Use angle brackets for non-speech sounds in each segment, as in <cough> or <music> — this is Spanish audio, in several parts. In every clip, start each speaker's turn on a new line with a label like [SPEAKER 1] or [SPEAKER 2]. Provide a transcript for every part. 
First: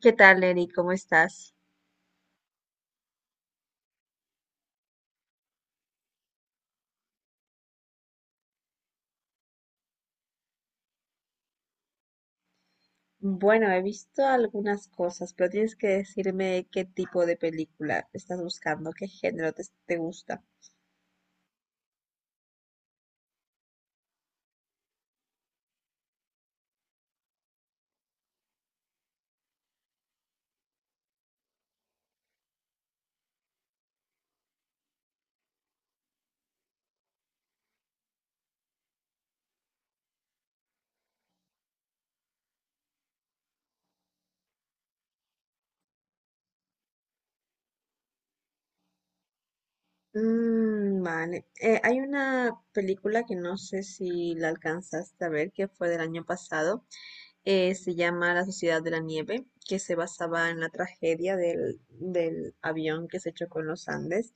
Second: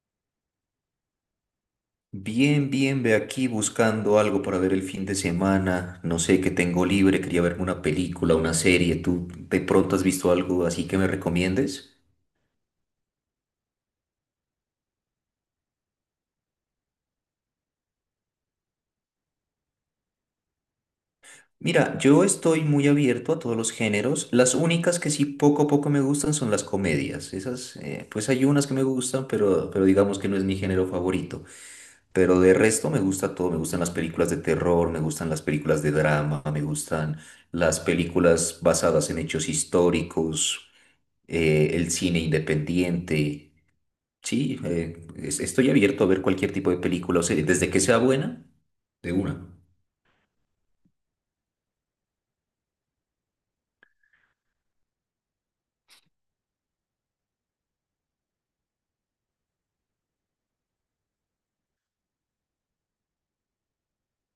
[SPEAKER 1] ¿Qué tal, Eri? ¿Cómo estás?
[SPEAKER 2] Bien, bien, ve aquí buscando algo para ver el fin de semana. No sé qué tengo libre, quería verme una película, una serie. ¿Tú de pronto has visto algo así que me recomiendes?
[SPEAKER 1] Bueno, he visto algunas cosas, pero tienes que decirme qué tipo de película estás buscando, qué género te gusta.
[SPEAKER 2] Mira, yo estoy muy abierto a todos los géneros. Las únicas que sí poco a poco me gustan son las comedias. Esas, pues hay unas que me gustan, pero digamos que no es mi género favorito. Pero de resto me gusta todo. Me gustan las películas de terror, me gustan las películas de drama, me gustan las películas basadas en hechos históricos. El cine independiente. Sí, estoy abierto a ver cualquier tipo de película o serie, desde que sea buena, de una.
[SPEAKER 1] Mm, vale. Hay una película que no sé si la alcanzaste a ver, que fue del año pasado, se llama La Sociedad de la Nieve, que se basaba en la tragedia del avión que se chocó en los Andes.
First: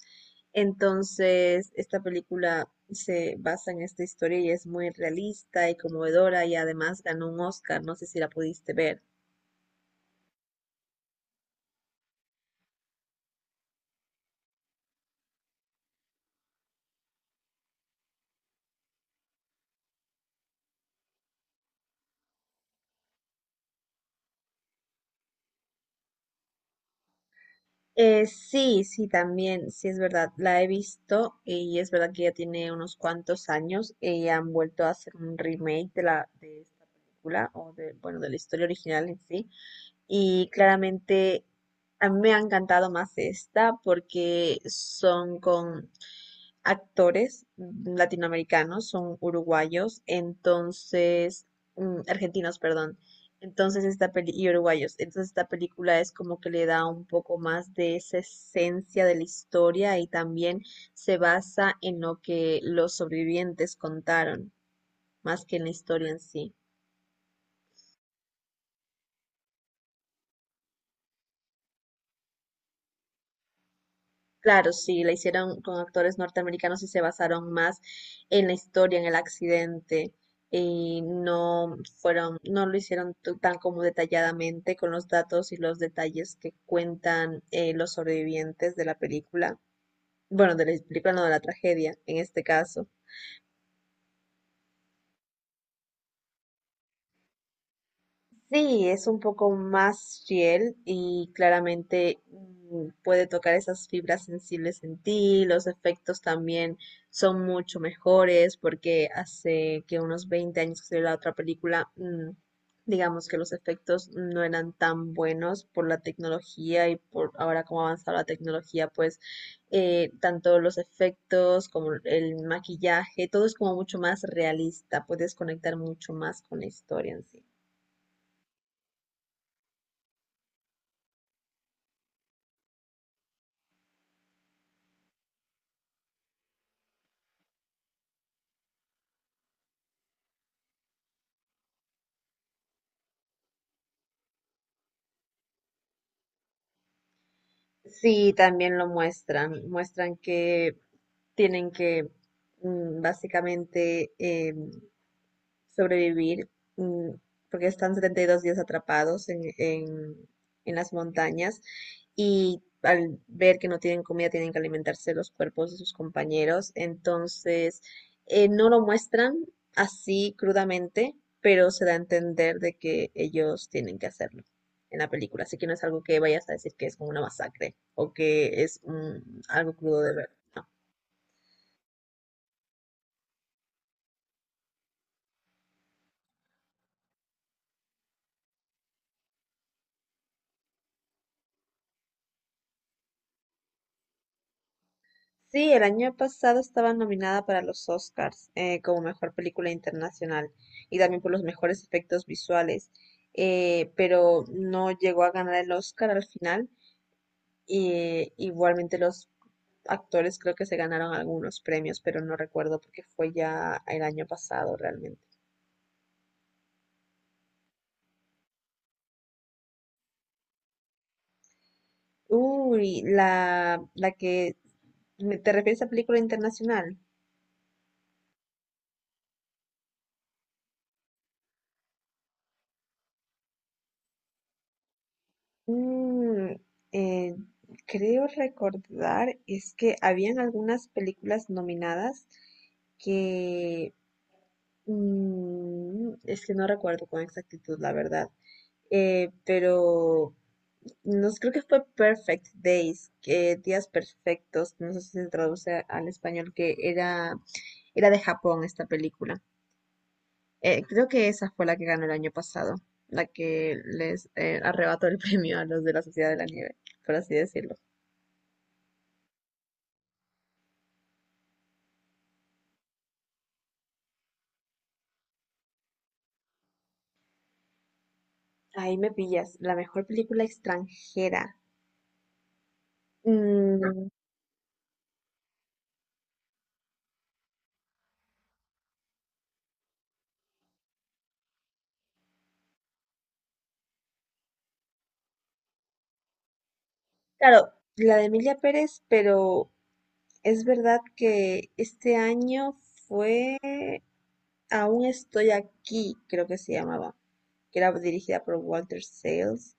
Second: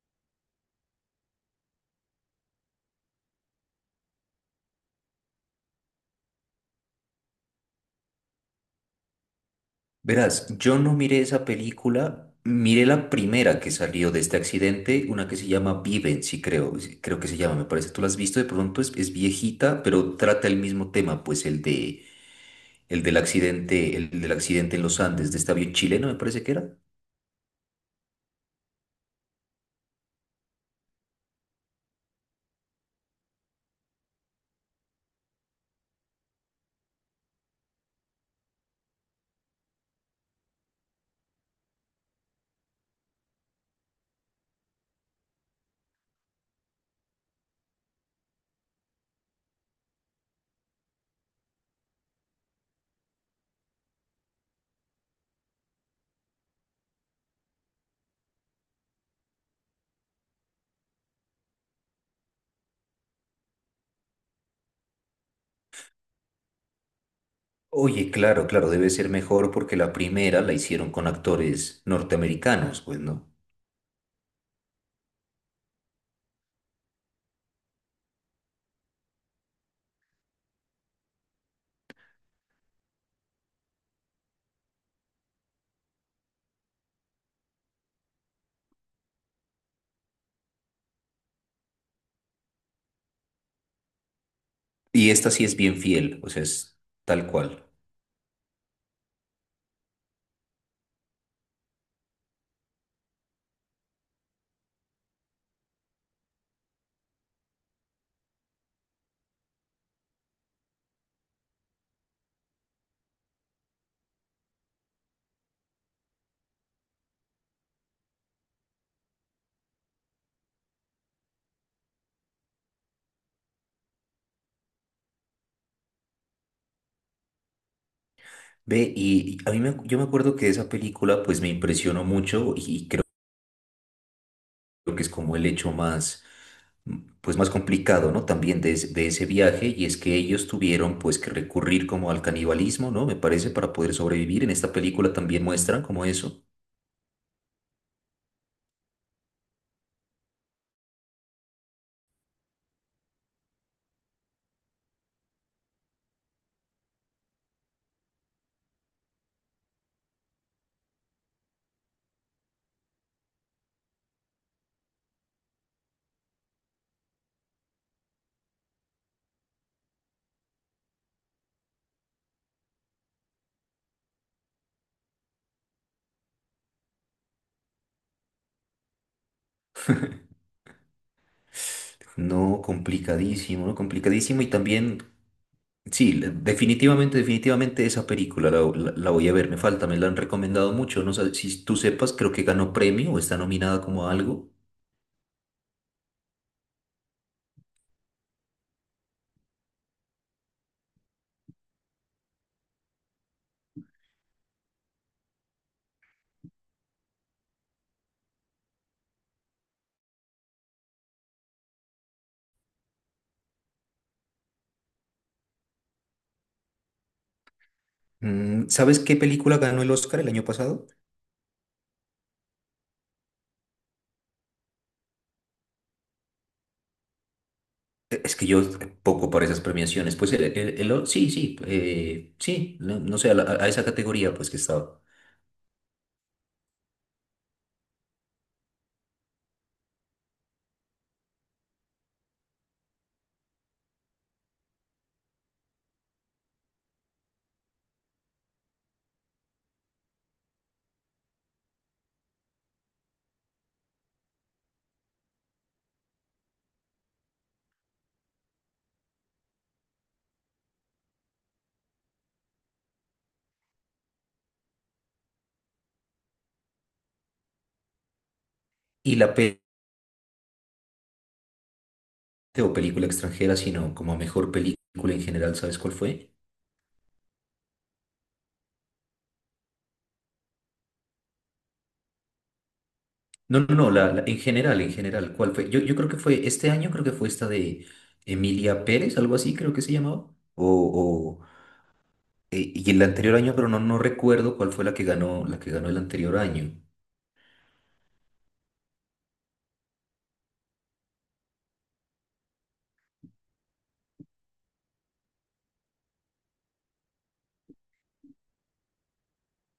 [SPEAKER 1] Entonces, esta película se basa en esta historia y es muy realista y conmovedora, y además ganó un Oscar. No sé si la pudiste ver.
[SPEAKER 2] Verás, yo no miré esa película, miré la primera que salió de este accidente, una que se llama Viven, sí, creo que se llama, me parece. Tú la has visto, de pronto es viejita, pero trata el mismo tema, pues el de el del accidente en los Andes de este avión chileno, me parece que era.
[SPEAKER 1] Sí, también, sí, es verdad, la he visto, y es verdad que ya tiene unos cuantos años y han vuelto a hacer un remake de la de esta película o de, bueno, de la historia original en sí. Y claramente a mí me ha encantado más esta porque son con actores latinoamericanos, son uruguayos, entonces, argentinos, perdón. Entonces esta peli y uruguayos, entonces esta película es como que le da un poco más de esa esencia de la historia, y también se basa en lo que los sobrevivientes contaron, más que en la historia en sí.
[SPEAKER 2] Oye, claro, claro, debe ser mejor porque la primera la hicieron con actores norteamericanos, pues, ¿no?
[SPEAKER 1] Claro, sí, la hicieron con actores norteamericanos y se basaron más en la historia, en el accidente, y no fueron, no lo hicieron tan como detalladamente con los datos y los detalles que cuentan los sobrevivientes de la película, bueno, de la película, no de la tragedia, en este caso.
[SPEAKER 2] Y esta sí es bien fiel, o sea, es tal cual.
[SPEAKER 1] Sí, es un poco más fiel y claramente puede tocar esas fibras sensibles en ti. Los efectos también son mucho mejores porque hace que unos 20 años que salió la otra película. Digamos que los efectos no eran tan buenos por la tecnología, y por ahora como ha avanzado la tecnología, pues tanto los efectos como el maquillaje, todo es como mucho más realista. Puedes conectar mucho más con la historia en sí.
[SPEAKER 2] Ve, y a yo me acuerdo que esa película pues me impresionó mucho y creo que es como el hecho más, pues más complicado, ¿no? También de ese viaje y es que ellos tuvieron pues que recurrir como al canibalismo, ¿no? Me parece, para poder sobrevivir. En esta película también muestran como eso.
[SPEAKER 1] Sí, también lo muestran. Muestran que tienen que básicamente sobrevivir, mm, porque están 72 días atrapados en en las montañas, y al ver que no tienen comida tienen que alimentarse los cuerpos de sus compañeros, entonces no lo muestran así crudamente, pero se da a entender de que ellos tienen que hacerlo en la película, así que no es algo que vayas a decir que es como una masacre o que es algo crudo de ver. No.
[SPEAKER 2] No, complicadísimo, ¿no? Complicadísimo y también sí, definitivamente, definitivamente esa la voy a ver, me falta, me la han recomendado mucho, no sé si tú sepas, creo que ganó premio o está nominada como a algo.
[SPEAKER 1] Sí, el año pasado estaba nominada para los Oscars como mejor película internacional, y también por los mejores efectos visuales, pero no llegó a ganar el Oscar al final. Y, igualmente los actores creo que se ganaron algunos premios, pero no recuerdo porque fue ya el año pasado realmente.
[SPEAKER 2] Mm, ¿sabes qué película ganó el Oscar el año pasado?
[SPEAKER 1] Uy, la que... ¿Te refieres a película internacional?
[SPEAKER 2] Es que yo poco para esas premiaciones, pues sí, sí, sí, no, no sé, a esa categoría pues que estaba.
[SPEAKER 1] Mm, eh, Creo recordar es que habían algunas películas nominadas que es que no recuerdo con exactitud, la verdad. Pero no sé, creo que fue Perfect Days, que días perfectos, no sé si se traduce al español, que era, era de Japón esta película. Creo que esa fue la que ganó el año pasado, la que les arrebató el <laughs> premio a los de la Sociedad de la Nieve, por así decirlo.
[SPEAKER 2] Y la pe- o película extranjera, sino como mejor película en general, ¿sabes cuál fue?
[SPEAKER 1] Ahí me pillas. La mejor película extranjera.
[SPEAKER 2] No, no, no,
[SPEAKER 1] Mm,
[SPEAKER 2] en general, ¿cuál fue? Yo creo que fue este año, creo que fue esta de Emilia Pérez, algo así, creo que se llamaba. Y el anterior año, pero no, no recuerdo cuál fue la que ganó el anterior año.
[SPEAKER 1] claro, la de Emilia Pérez, pero es verdad que este año fue Aún estoy aquí, creo que se llamaba, que era dirigida por Walter Sales.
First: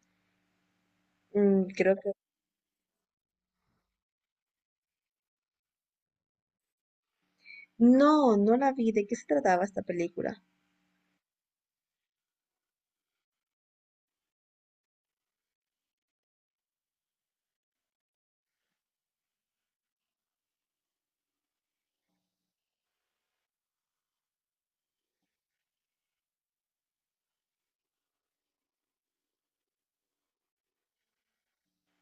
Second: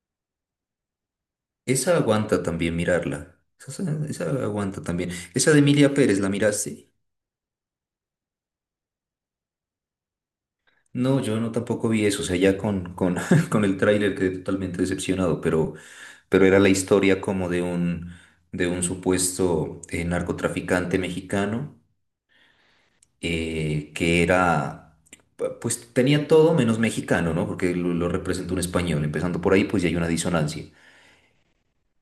[SPEAKER 1] Mm, creo
[SPEAKER 2] Esa
[SPEAKER 1] que...
[SPEAKER 2] aguanta también mirarla. Esa aguanta también. Esa de Emilia Pérez, ¿la miraste?
[SPEAKER 1] No, no la vi. ¿De qué se trataba esta película?
[SPEAKER 2] No, yo no tampoco vi eso, o sea, ya <laughs> con el tráiler quedé totalmente decepcionado, pero era la historia como de un supuesto narcotraficante mexicano que era, pues tenía todo menos mexicano, ¿no? Porque lo representa un español. Empezando por ahí, pues ya hay una disonancia.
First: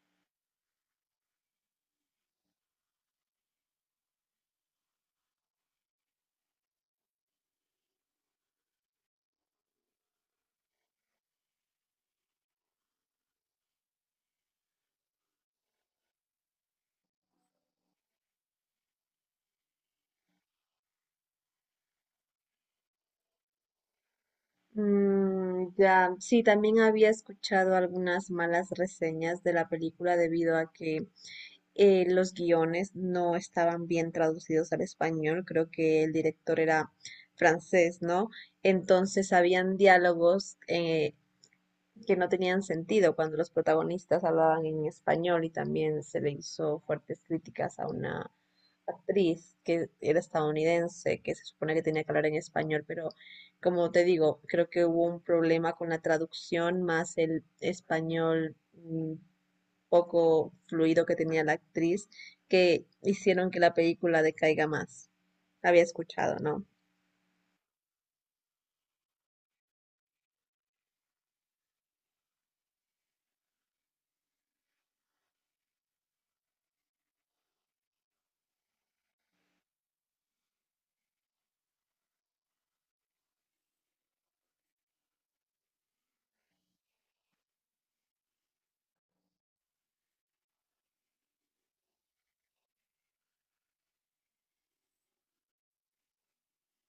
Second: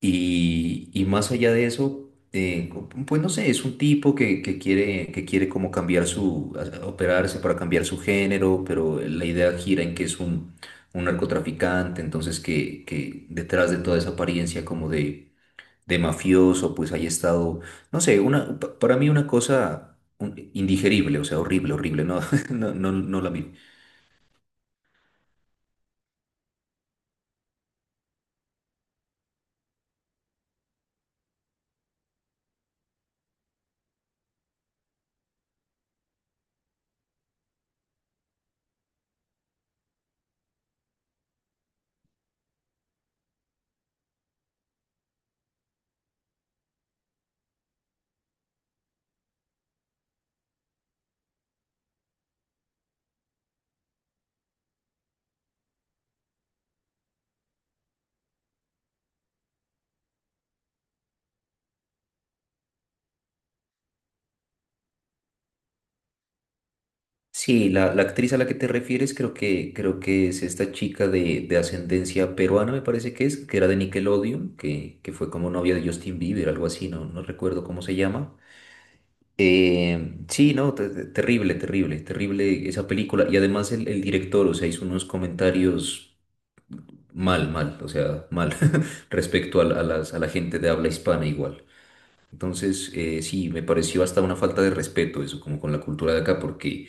[SPEAKER 2] Y más allá de eso, pues no sé, es un tipo que quiere como cambiar su, operarse para cambiar su género, pero la idea gira en que es un narcotraficante, entonces que detrás de toda esa apariencia como de mafioso, pues haya estado, no sé, una, para mí una cosa indigerible, o sea, horrible, horrible, no, <laughs> no, no, no la vi.
[SPEAKER 1] Mm, ya, sí, también había escuchado algunas malas reseñas de la película debido a que los guiones no estaban bien traducidos al español. Creo que el director era francés, ¿no? Entonces habían diálogos que no tenían sentido cuando los protagonistas hablaban en español, y también se le hizo fuertes críticas a una actriz que era estadounidense, que se supone que tenía que hablar en español, pero como te digo, creo que hubo un problema con la traducción más el español poco fluido que tenía la actriz, que hicieron que la película decaiga más. Había escuchado, ¿no?
[SPEAKER 2] Sí, la actriz a la que te refieres creo que es esta chica de ascendencia peruana, me parece que es, que era de Nickelodeon, que fue como novia de Justin Bieber, algo así, no, no recuerdo cómo se llama. Sí, no, terrible, terrible, terrible esa película. Y además el director, o sea, hizo unos comentarios mal, mal, o sea, mal <laughs> respecto a, a las, a la gente de habla hispana igual. Entonces, sí, me pareció hasta una falta de respeto eso, como con la cultura de acá, porque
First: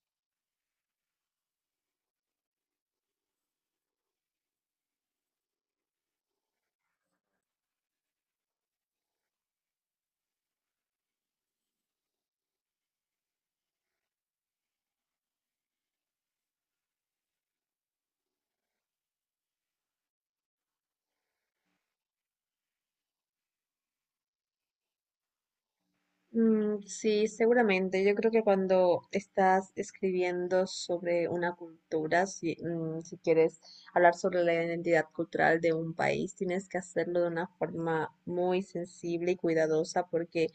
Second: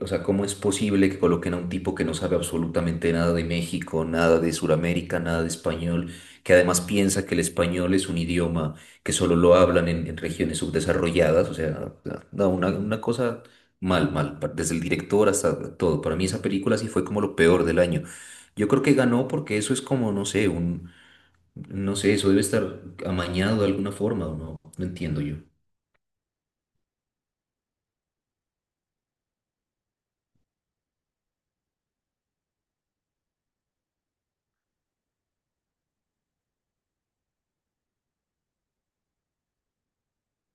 [SPEAKER 2] o sea, ¿cómo es posible que coloquen a un tipo que no sabe absolutamente nada de México, nada de Sudamérica, nada de español, que además piensa que el español es un idioma que solo lo hablan en regiones subdesarrolladas? O sea, no, una cosa mal, mal, desde el director hasta todo. Para mí esa película sí fue como lo peor del año. Yo creo que ganó porque eso es como, no sé, un, no sé, eso debe estar amañado de alguna forma, ¿o no? No entiendo yo.
[SPEAKER 1] Mm, sí, seguramente. Yo creo que cuando estás escribiendo sobre una cultura, si, si quieres hablar sobre la identidad cultural de un país, tienes que hacerlo de una forma muy sensible y cuidadosa porque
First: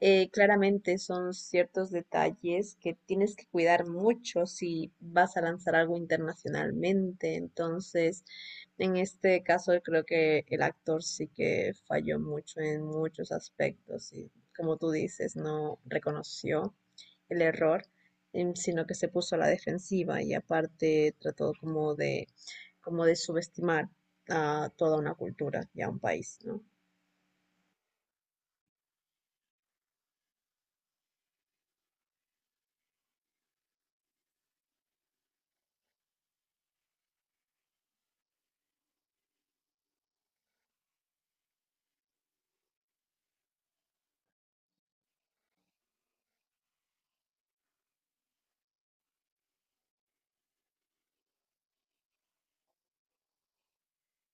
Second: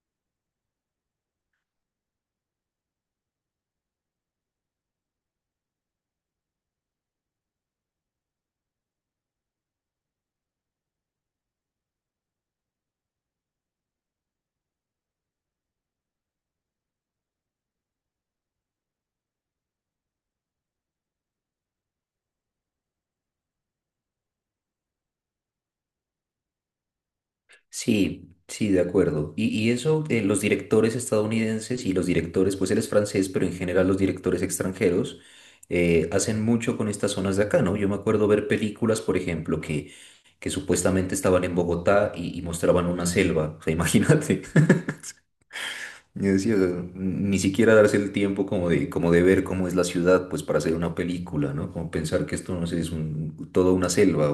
[SPEAKER 1] claramente son ciertos detalles que tienes que cuidar mucho si vas a lanzar algo internacionalmente. Entonces, en este caso creo que el actor sí que falló mucho en muchos aspectos y como tú dices, no reconoció el error, sino que se puso a la defensiva y aparte trató como de subestimar a toda una cultura y a un país, ¿no?
[SPEAKER 2] Sí, sí, de acuerdo. Y eso, los directores estadounidenses y los directores, pues él es francés, pero en general los directores extranjeros hacen mucho con estas zonas de acá, ¿no? Yo me acuerdo ver películas, por ejemplo, que supuestamente estaban en Bogotá y mostraban una selva, o sea, imagínate. <laughs> Yo decía, ni siquiera darse el tiempo como de ver cómo es la ciudad, pues para hacer una película, ¿no? Como pensar que esto, no sé, es un, toda una selva,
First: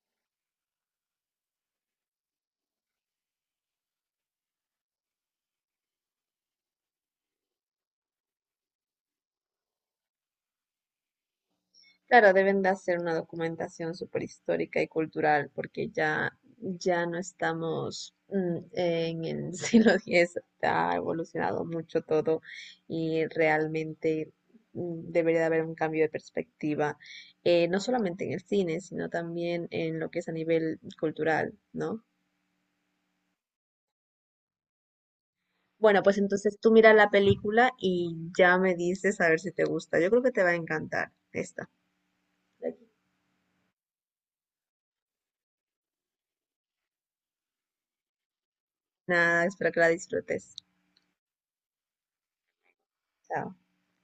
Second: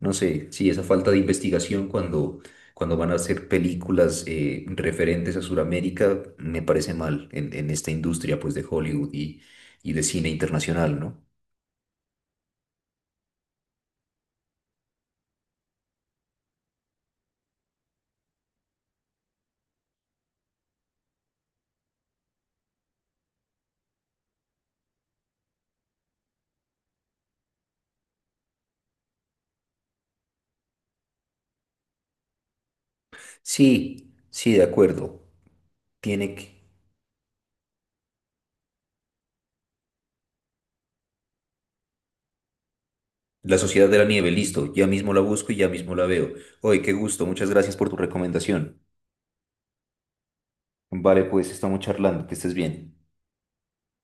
[SPEAKER 2] no sé, sí, esa falta de investigación cuando, cuando van a hacer películas referentes a Sudamérica me parece mal en esta industria pues de Hollywood y de cine internacional, ¿no?
[SPEAKER 1] Claro, deben de hacer una documentación súper histórica y cultural porque ya, ya no estamos en el <laughs> siglo X, ha evolucionado mucho todo, y realmente debería de haber un cambio de perspectiva, no solamente en el cine, sino también en lo que es a nivel cultural, ¿no?
[SPEAKER 2] Sí, sí, de acuerdo.
[SPEAKER 1] Bueno, pues
[SPEAKER 2] Tiene
[SPEAKER 1] entonces
[SPEAKER 2] que...
[SPEAKER 1] tú mira la película y ya me dices a ver si te gusta. Yo creo que te va a encantar esta.
[SPEAKER 2] La Sociedad de la Nieve, listo. Ya mismo la busco y ya mismo la veo. Oye, qué gusto. Muchas gracias por tu recomendación.
[SPEAKER 1] Nada, espero que la disfrutes.
[SPEAKER 2] Vale, pues estamos charlando. Que estés bien.
[SPEAKER 1] Chao.